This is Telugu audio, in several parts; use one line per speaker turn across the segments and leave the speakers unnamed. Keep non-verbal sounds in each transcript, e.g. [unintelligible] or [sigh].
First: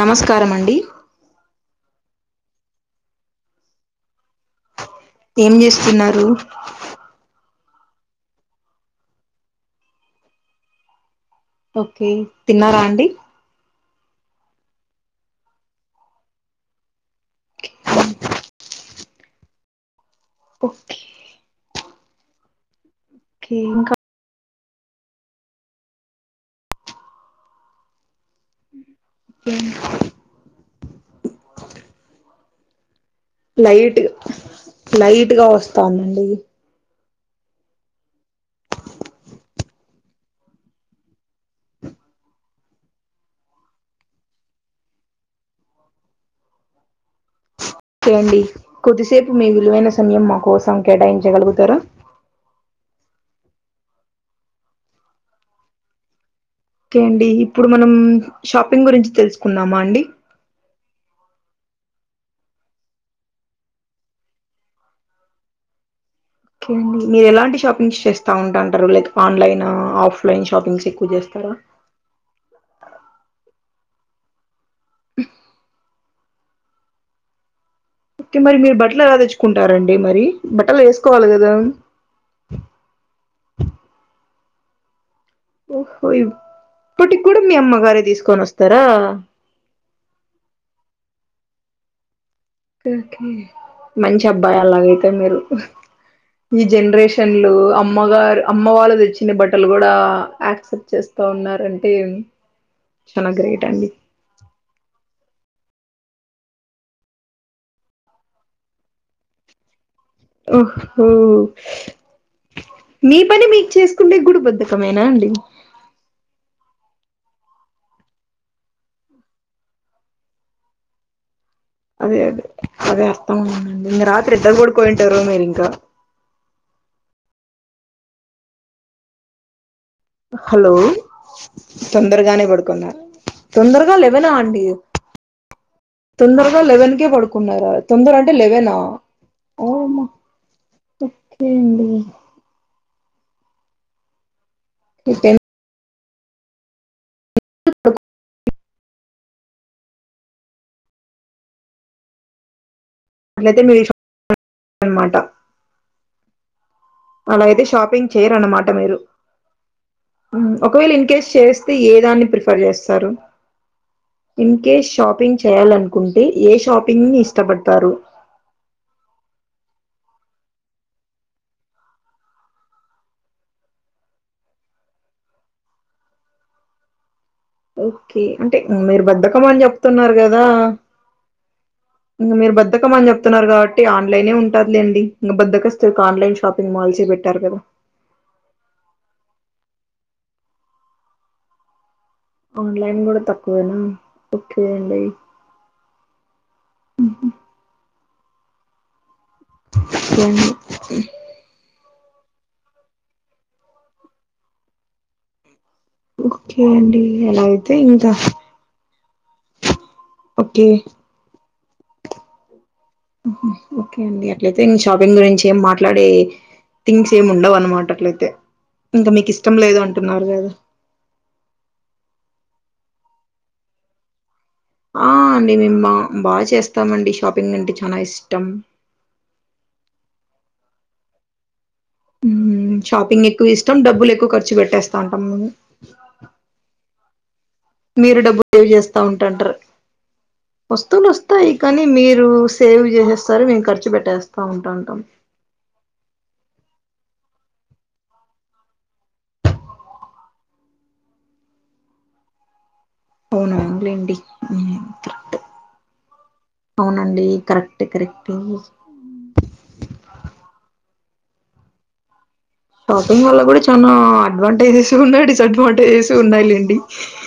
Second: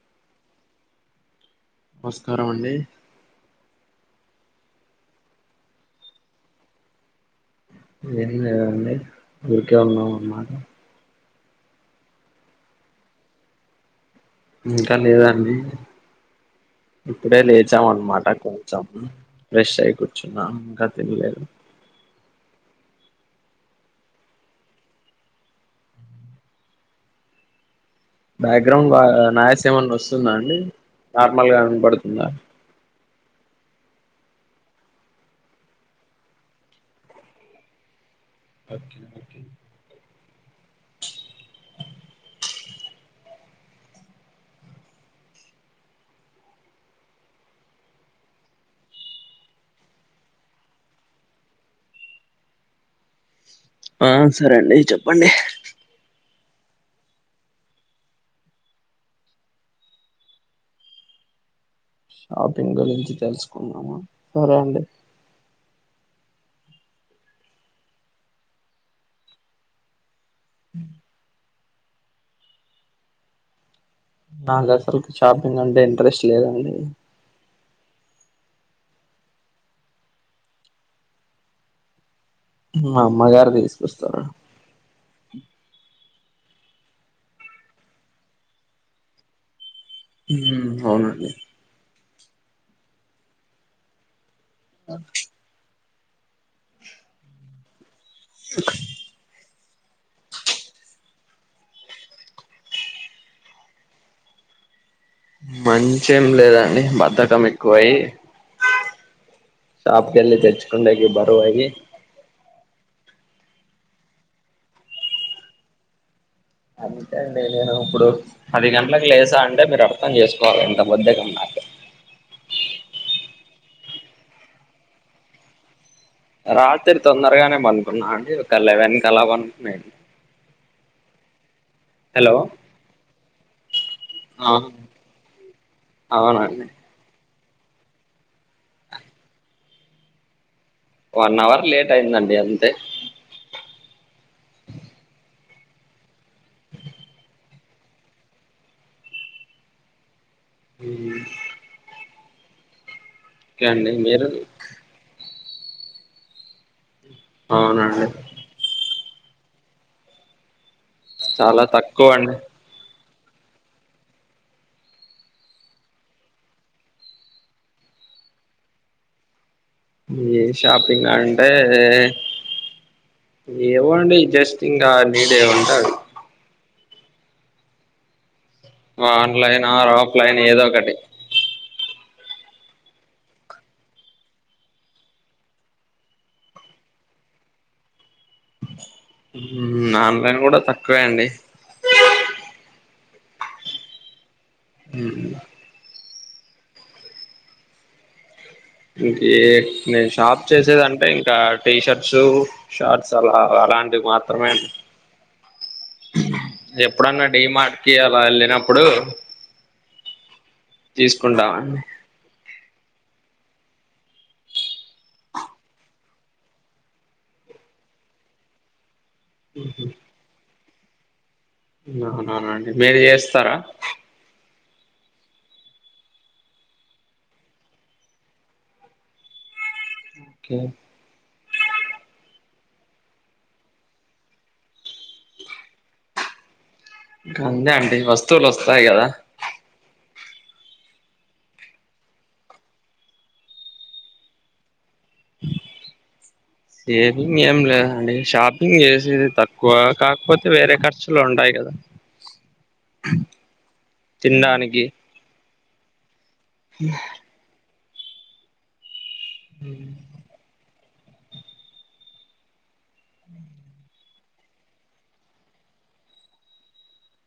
నమస్కారం అండి
నమస్కారం అండి
ఏం చేస్తున్నారు
ఏం లేదు అండి, ఊరికే ఉన్నా అమాట
ఓకే తిన్నారా అండి
ఇంకా లేదండి ఇప్పుడే లేచాం అన్నమాట ఫ్రెష్ అయి కూర్చున్నా ఇంకా
ఓకే
తినలేదు
ఓకే ఇంకా
బ్యాక్గ్రౌండ్ బాగా
ఓకే
నాయిస్ ఎమైనా వస్తుందా అండి నార్మల్గా వినపడుతుందా
లైట్ లైట్గా వస్తాంది అండి
ఓకే ఓకే
చేడి కొద్దిసేపు మీ విలువైన సమయం మా కోసం కేటాయించగలుగుతారా
ఆ సరే అండి చెప్పండి
ఓకే అండి ఇప్పుడు మనం షాపింగ్ గురించి తెలుసుకుందమ అండి
షాపింగ్ గురించి తెలుసుకున్నామ సరే అండి
కే అండి మీరు ఎలాంటి షాపింగ్స్ చేస్తా ఉంటాంటారు లైక్ ఆన్లైన్ ఆఫ్లైన్ ఆలైన్ షాపింగ్స్ ఎక్కువ చేస్తారా
నాకు అసలుకి షాపింగ్ అంటే ఇంట్రెస్ట్ లేదండి
ఓకే మరి మీరు బట్టలు ఎలా తెచ్చుకుంటారండి మరి బట్టలు వేసుకోవాలి కదా
అమ్మగారు తీసుకుస్తారు
ఓహో ఇప్పటికి కూడా మీ అమ్మగారే తీసుకొని వస్తారా
అవునండి
మంచి అబ్బాయి అలాగైతే మీరు ఈ జనరేషన్లు అమ్మగారు అమ్మ వాళ్ళు తెచ్చిన బట్ట అక్కలు కూడా యాక్సెప్ట్ చేస్తా ఉన్నారంటే చానా గ్రేట్ అండి
మంచెం లేదండి బధకం ఎక్కువయి షాప్కిళ్లి
ఓహో
తెచ్చకంగి బరువై
మీ పని మీకు చేసుకుంటే గుడి బధకెమేనా అండి
ండి నేను ఇప్పుడు పది గంటలకు లేసా అంటే మీరు అర్థం చేసుకోవాలి ఇంత బద్దగా నాక
అదే అదే అదే వస్తాండి రాత్రి ఇద్దరు కూడాడి పోయింటారు మీరి ఇంకా
రాత్రి తొందరగానే పనుకున్నా అండి ఒక ఎలెవన్ కలా పనుకున్నా
హలో
హలో
తొందరగానే పడుకున్నారు తొందరగా లెవెన్ ఆ అండి తొందరగా
అవునండి
లెవెన్ కే పడుకు న్నా తొందర అంటే లేవేనా
వన్ అవర్ లేట్ అయిందండి అంతే
తే స
అ
అట్లయితే మీరు [unintelligible] అనమాట అలా అయితే
అవునండి
షాపింగ్ చేయరన్నమాట మీరు ఒకవేళ ఇన్ కేస్
చాలా
చేస్తే ఏ
తక్కువ
దాన్ని
అండి
ప్రిఫర్ చేస్తారు ఇన్ కేేస్ షాపింగ్ చేయాలనుకుంటే ఏ షాపింగ్ ని ఇష్టపడతారు
ఏ షాపింగ్ ఆ అంటే ఏవో అండి జస్ట్ ఇకా నీడేవంట
ఓకే అంటే మీరు బద్దకమని
ఆన్లైన్ ఆర్
చెప్తున్నారు
ఆఫ్లైన్
కదా
ఏదో ఒకటి
ఇంక మీరు బద్దకమని చెప్తున్నారు కాబట్టి ఆన్లైనే ఉంటదిలేండి, ఇక బద్దకస్తులకి ఆన్లైన్ షాపింగ్ మాల్సే బె అంటారు కదా
ఉ ఆన్లైన్ కూడా తక్కువే అండి
ఆన్లైన్ కూడా తక్కువేనా ఓకే అండి ఉహు
ఇంకి నేను
ఓకే
షాప్
అండి
చేసేదింటే ఇంకా టీ షర్ట్ సు షర్ట్స్ ఆలా అలాంటివి మాత్రమే
ఓకే అండి
ఎప్పుడన్నా
అలా అయితే
డిమాార్టికి
ఇంకా
అలా వెళ్ళినప్పుడు
ఓకే
తీసుకుంటామండి
ఉహు ఓకే అండి అట్లయితే ఇంగ్ షాపింగ్ గురించి ఏం మాట్లాడే థింగ్స్ ఏమి ఉండవనుమాట అట్లాయితే ఇంకా మీకు ఇష్టం లేదు అంటున్నారు కదా.
ఆహాహా అండి మీరు చేస్తారా
ఆ అండి మేము బా బాగా చేస్తామండి షాపింగ్ అంటే చానా ఇష్టం.
ఓకే
ఉమ్ షాపింగ్ ఎక్కువ ఇష్టం డబ్బులు ఎక్కువ ఖర్చు పెట్టేస్తాంటాం మేము.
ఇంకా అంతే అండి
మీరు
వస్తువులు
డబ్బులు సేవ్
వస్తాయి
చేస్తా
కదా
ఉంటుంటారు వస్తువులు వస్తాయి కానీ మీరు సేవ్ చేసేస్తారు మేము ఖర్చు పెట్టేస్తా ఉంటాంటాం.
[inaudible] షేవింగ్ ఏం లేదండి షాపింగ్ చేసేది తక్కువ కాకపోతే వేరే ఖర్చులు ఉంటాయి కదా. [inaudible]
అవును అవునులెండి ఉ
తినడానికి
అవునండి కరెక్ట్ కరెక్టు
[inaudible]
షాపింగ్ వల్ల కూడా చానా అడ్వాంటేజెస్ ఉన్నాయి డిసడ్వాంటేజెస్ ఉన్నాయిలేండి.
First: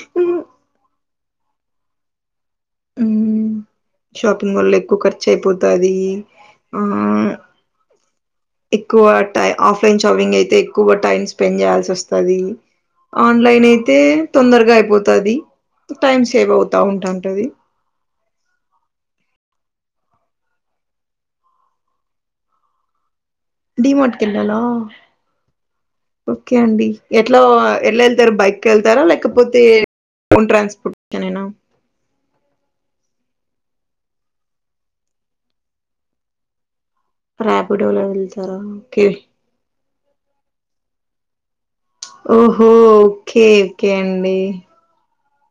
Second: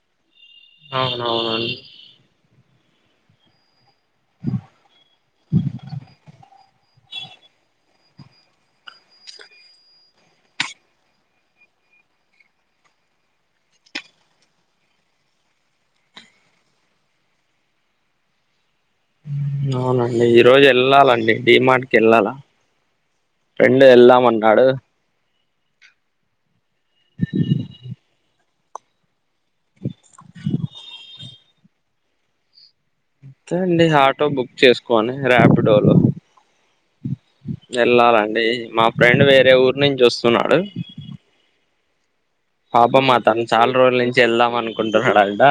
[inaudible] అవునవునండి
మ్మ్ షాపింగ్ వల్ల ఎక్కువ ఖర్చు అయిపోతది ఆ ఎక్కువ టై ఆఫ్లైన్ షాపింగ్ అయితే ఎక్కువ టైమ్ స్పెండ్ చేయాల్సి వస్తాది. ఆన్లైన్ అయితే తొందరగా అయిపోతది టైమ్ సేవ్ అవుతా ఉంటాంటది
[inaudible] ఉమ్ అవునండి ఈ రోజు వెళ్ళాలండి డిమార్ట్కి వెళ్ళాలా. ఫ్రెండు
డిమార్ట్
వెళదాం
కెళ్ళాలా
అంటున్నాడు
ఓకే అండి ఎట్లో ఎలా వెళ్తారు బైక్కి వెళ్తారా ల్యాకా పోతే ఓన్ ట్రాన్స్ఫార్ట్ టేనా
అంతే అండి ఆటో బుక్ చేసుకోని ర్యాపిడోలో
రాపిడోలో
వెళ్లాలండి
వెళ్తారా
మా
ఓకే
ఫ్రెండ్ వేరే ఊరు నుంచి వస్తున్నాడు.
ఓహో
పాపం అతను
ఓకే
చాలా
ఓకే
రోజుల నుంచి
అండి
వెళ్దాం అనుకుంటున్నాడంట.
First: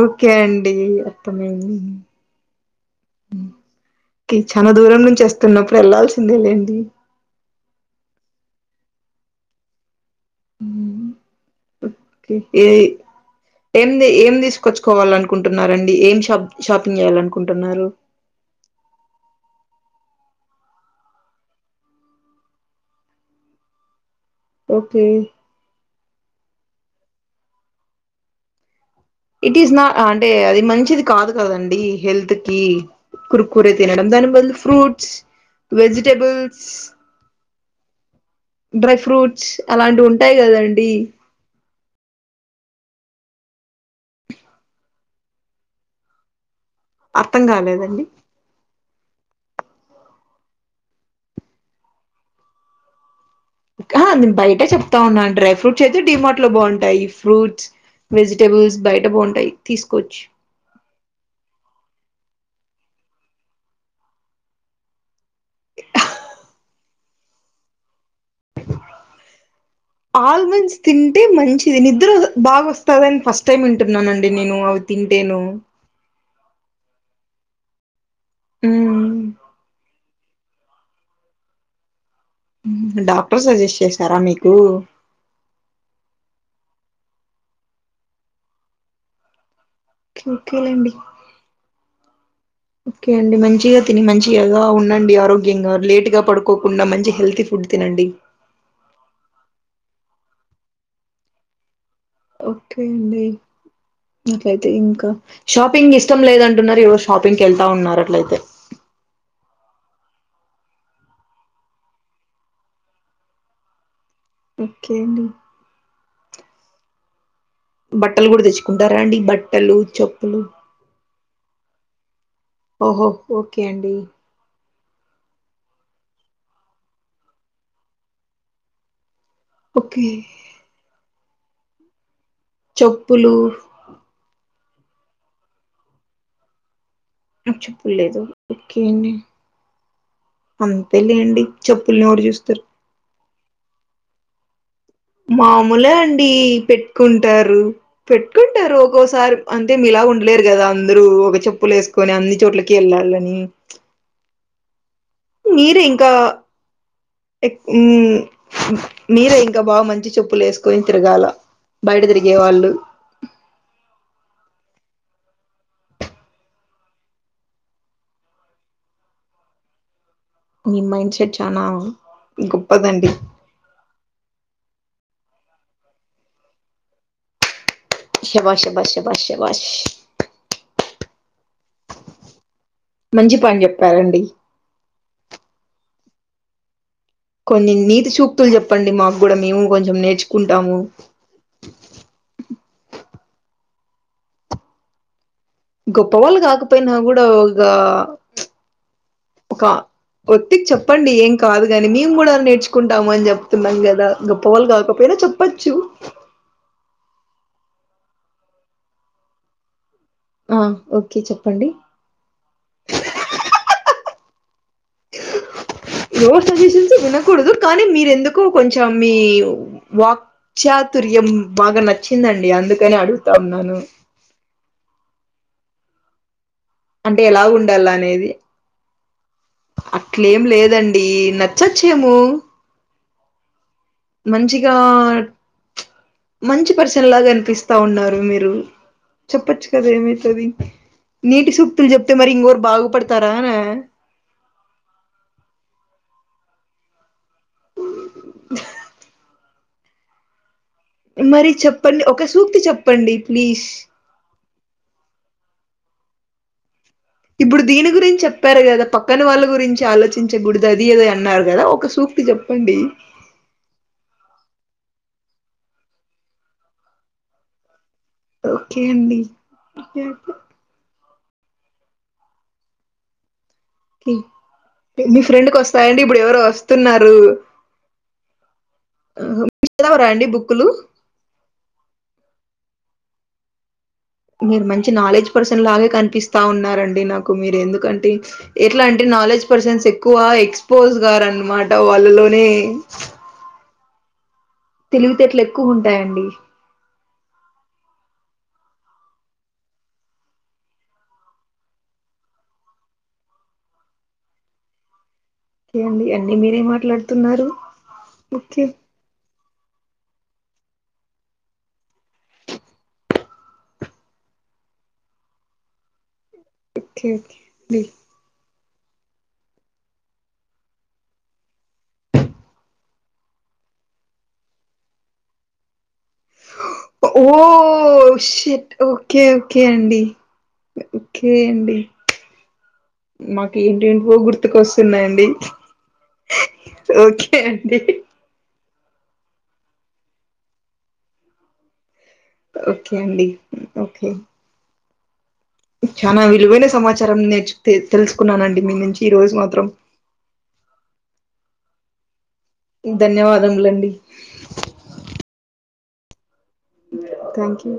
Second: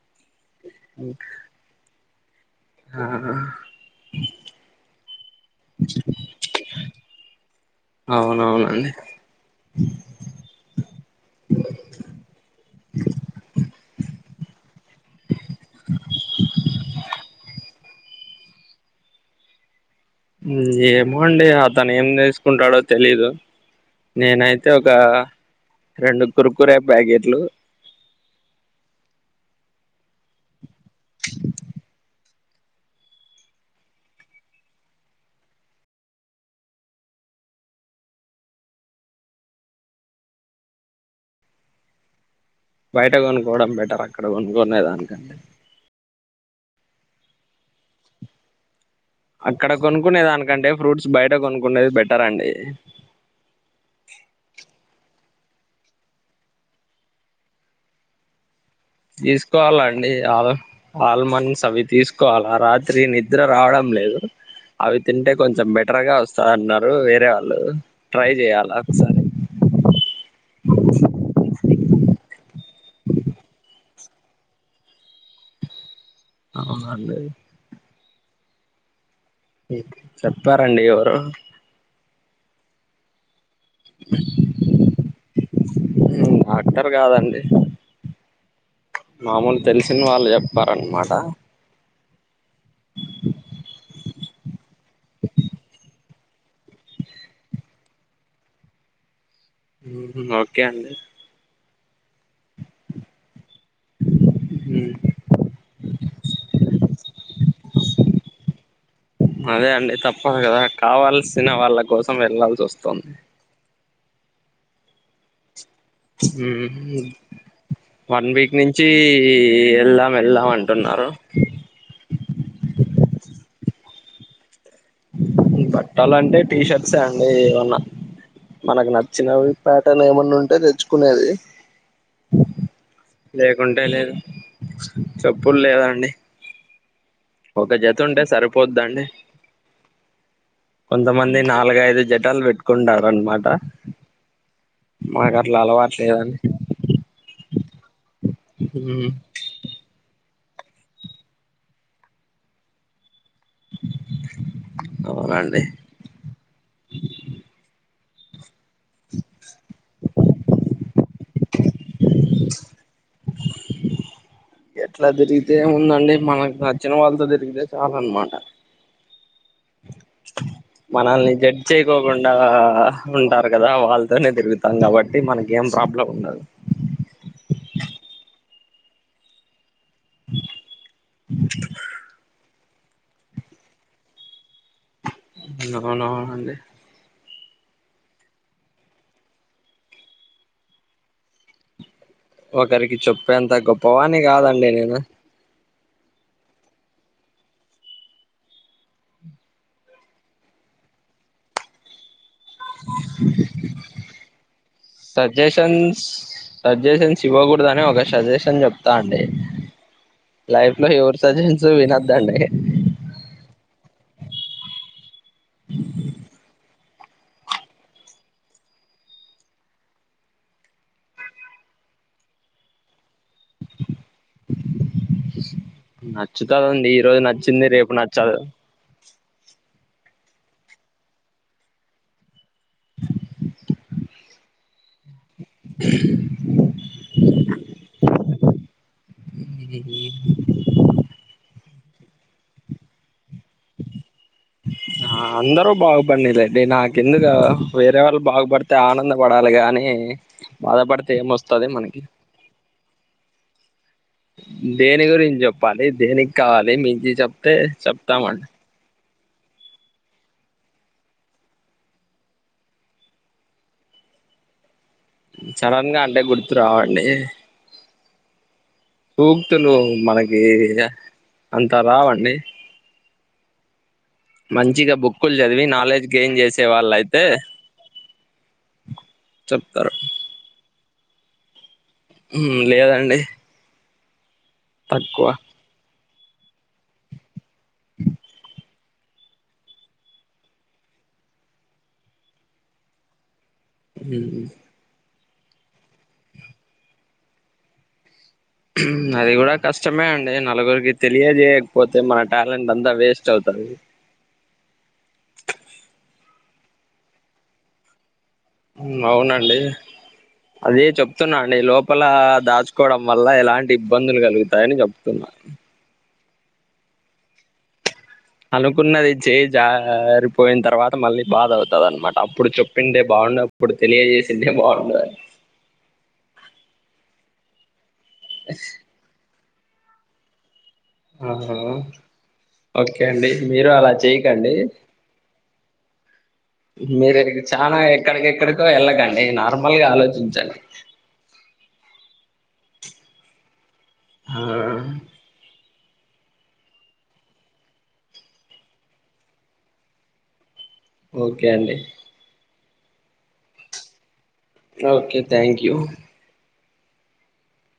ఓకే అండి అర్థమయింది
ఆ
కి చాలా దూరం నుంచి వస్త్ తన్నప్పుడు వెళ్లాల్సిందే లేండి
అవునవునండి [inaudible]
ఉహు ఓకే ఏ ఏంది ఏం తీసుకొచ్చుకోవాలి అనుకుంటున్నండి ఏం షాప్ షాపింగ్ చేయాలనుకుంటున్నారు.
మ్ ఏమోండి అతను ఏం తీసుకుంటాడో తెలీదు నేనైతే ఒకా
ఓకే
రెండు కురుకురే ప్యాకీటు లు
ఇట్ ఈస్ నా అంటే అది మంచిది కాదు కదండి హెల్త్ కీ కుర్ కురే తినడం దాని బదులు ఫ్రూట్స్ వెజిటేబల్స్ డ్రై ఫ్రూట్స్ అలాంటివి ఉంటాయి కదండి
బయట కొనుక్కవడం బెటర్ అక్కడ కొనుక్కొనే దానికంటే
అర్థం కాలేదండి
అక్కడ కొనుక్కునే దానికంటే ఫ్రూట్స్ బయట కొనుక్కునేది బెటర్ అండి
ఆ! నేను బయటే చెప్తా ఉన్నాను. డ్రై ఫ్రూట్స్ అయితే డిమార్ట్ లో బావుంటాయి ఫ్రూట్స్ వెజిటేబుల్స్
తీసుకోవాలండి ఆల్ ఆల్మండ్స్ అవి తీసుకో కోవాల రాత్రి నిద్ర రావడం లేదు అవి తింటే కొంచెం బెటర్గా వస్తాది అన్నారు వేరే వాళ్ళు ట్రై చేయాలా ఒకసారి
ఆల్మండ్స్ తింటే మంచి ఇది నిద్ర బాగ వస్తదని ఫస్ట్ టైమ్ వింటున్నానుండి నేను అవి తింటేను
అవునడి
మ్
చెప్పారండి ఎవరో
డాక్టర్ సజెస్ట్ చేసారా మీకు
డాక్టర్ కాదండి మామూలు తెలిసిన
ఓకే.
వాళ్ళు
ఓకేలేండి.
చెప్పారన్నమాట
ఓకే అండి మంచిగా తిని మంచి గఎలా ఉండండి ఆరోగ్యంగా లేట్ గా పడుకోకుండా మంచి హెల్తీ ఫుడ్ డ్ తినండి
ఓకే అండి
ఓకే అండి అట్లయితే ఇంకా షాపింగ్ ఇష్టం లేదంటున్నారు ఎవరో షాపింగ్కి వెళ్తా ఉన్నారు అట్లయితే
అదే అండి కదా కావల్సిన వాళ్ళ కోసం వెళ్లాాల్సి వస్తుంది
ఓకే అండి
మ్ హు మ్
బట్టలు
వన్
కూడా
వీక్ నుంచి
తెచ్చుకుంటారా అండి బట్టలు
వెళ్దాం
చెప్పులు
వెళ్దాం అంటున్నారు
ఓహో ఓకే అండి
బట్టలంటే టీ షర్ట్సే అండి ఏమన్నా మనకు నచ్చ చ్చినవి పేటర్న్
ఓకే
ఏమన్నా ఉంటే తెచ్చుకునేది
చెప్పులు
లేకుంటే లేదు చెప్పులు లేదా అండి
నాకు
ఒక
చెప్పులు
జత ఉంటే
లేదు ఓకే
సరిపోద్దాండి
అండి
కొంతమంది
అంతేలేండి
నాలుగైదు
చెప్పుల్ని ఎవరు
జతలు
చూస్తారు
పెట్టుకుంటారు అనమాట
మామూలే
అలవాటు
అండి
లేదండి
పెట్టుకుంటారు పెట్టుకుంటారు ఒక్కోసారి అంతే మీలా గ లేరు కదా అందరూ ఒక చెప్పులు ఏసుకొని అన్ని చోట్లకి వెళ్ళాలని
అవునండి
మీరే ఇంకాఎ మ్ మీరే ఇంకా బా మంచి చెప్పులు ఏసుకొని తిరగాల బయట తిరిగే వాళ్ళు
ఎట్లా తిరిగితే ఏం ఉందండి మనకు నచ్చిన వాళ్ళతో తిరిగితే చాలన్నమాట
మీ మైండ్
మనల్ని
సెట్
జడ్జ్
చానా
చేయకోకుండా
గొప్పదండి
ఉంటారు కదా వాళ్ళతోనే తిరుగుత కాబట్టి మనకి ఏం ప్రాబ్లం ఉండదు
శబాష్ శబాష్ శబాష్ శబాష్ మంచి పాని చెప్పారండి
అవునవును అండి
కొన్ని నీతి చూక్తులు చెప్పండి మాకు కూడా మేము కొంచెం నేర్చుకుంటాము
ఒకరికి చెప్పేంత గొప్పవాని కాదండి నేను
గొప్ప వాళ్ళు కాకపోయినా కూడా ఇగ ఒక ఒత్తికి చెప్పండి ఏం కాదు గాని మేము కూడా నేర్చుకుంటాము అని చెప్తున్నాం కదా గొప్ప వాళ్ళు కాకపోయినా చెప్పచ్చు
సజెషన్స్ సజెషన్స్ ఇవ్వకూడదని ఒక సజెషన్ చెప్తా అండి
ఆ
లైఫ్ లో ఎవరి
ఓకే
సజెషన్స్
చెప్పండి
వినదండి
నో సజెషన్స్ వినకూడదు కానీ మీరెందుకు కొంచెం మీ వాక్చాతుర్యం బాగా నచ్చిందండి అందుకనే అడుగుతాన్నాను
నచ్చుత ఉంది ఈ రోజు
అంటే ఎలా
నచ్చింది
ఉండాల
రేపు
అనేది
నచ్చదు
అట్లేం లేదండి నచ్చొచ్చేమో మంచిగా మంచి పర్సన్ లాగా అనిపిస్తా ఉన్నారు మీరు చెప్పచ్చు కదా ఏమయితది నీటి సు క్తులు చెప్తే మరి ఇంకోరు బాగుపడతారానా
ఆ అందరు బాగుపడని లేండి నా కిందుకు వేరే వాళ్ళు బాగుపడితే ఆనంద పడ పాలి గానీ
మరి చెప్పండి ఒక సూక్తి చెప్పండి ప్లీజ్
దేని గురించి చెప్పాలి దేనికి కావాలి మీ
ఇప్పుడు దీని గురించి చెప్పారు కదా ప క్కన వాళ్ళ గురించి ఆలోచించకూడదు అది అది అన్నారు కదా ఒక సూక్తి చెప్పండి
సడెన్గా అంటే గుర్తు రావండి
ఓకే అండి
సూక్తులు మనకి అంత రావండి మంచిగా
మీ
బుక్కులు
ఫ్రెండ్కి
చదివి
వస్తాయండి
నాలెడ్జ్
ఇప్పుడు
గెయిన్
ఎవరో
చేసే వాళ్ళు
వస్తున్నారు
అయితే చెప్తారు
చదవరా అండి బుక్కులు
లేదండి
మీరు మంచి నాలెడ్జ్
తక్కువ
పర్సన్ లాగే కనిపిస్తా ఉన్నారండి నాకు మీరు ఎందుకంటే ఎట్లా అంటే నాలెడ్జ్ పర్సన్స్ ఎక్కువ ఎక్స్పోజ్ గారు అనమాట వాళ్ళలోనే
హు
తెలివితేటలు ఎక్కువ ఉంటాయండి
అది కూడా కష్టమే అండి నలుగురికి తెలియజేయకపోతే మన టాలెంట్ అంతా వేస్ట్ అవుతు అది
ఏంది అండి మీరెం మాట్లాడుతున్నారు ఓకే
అవునండి అదే చెప్తున్నా అండి లోపల దాచుకోవడం వల్ల ఎలాంటి ఇబ్బందులు కలుగుతాయని చెప్తున్నా అ
ఓకే ఓకే బీ
అనుకున్నది చేయి జారిపోయిన తర్వాత మళ్ళీ బాధ అవుతది అనమాట అప్పుడు చెప్పిండే బాగుండు తెలియజేస్తుంటే బాగుండు
ఓ షట్ ఓకే ఓకే అండి ఓకే
ఆహా
అండి
ఓకే అండి
మాకు
మీరు అలా
ఏంటేంటివో
చేయకండి
గుర్తుకొస్తున్నాయండి
మీరు
ఓకే
చాలా
అండి
ఎక్కడికి ఎక్కడికి వెళ్ళకండి నార్మల్ గా ఆలోచించండి
ఓకే అండి
ఆ
చాలా విలువైన సమాచారం నేర్చు తెలుసుకున్నానండి మీ నుంచి ఈ రోజు మాత్రం
ఓకే అండి
ధన్యవాదములండి
okay thank you
thank you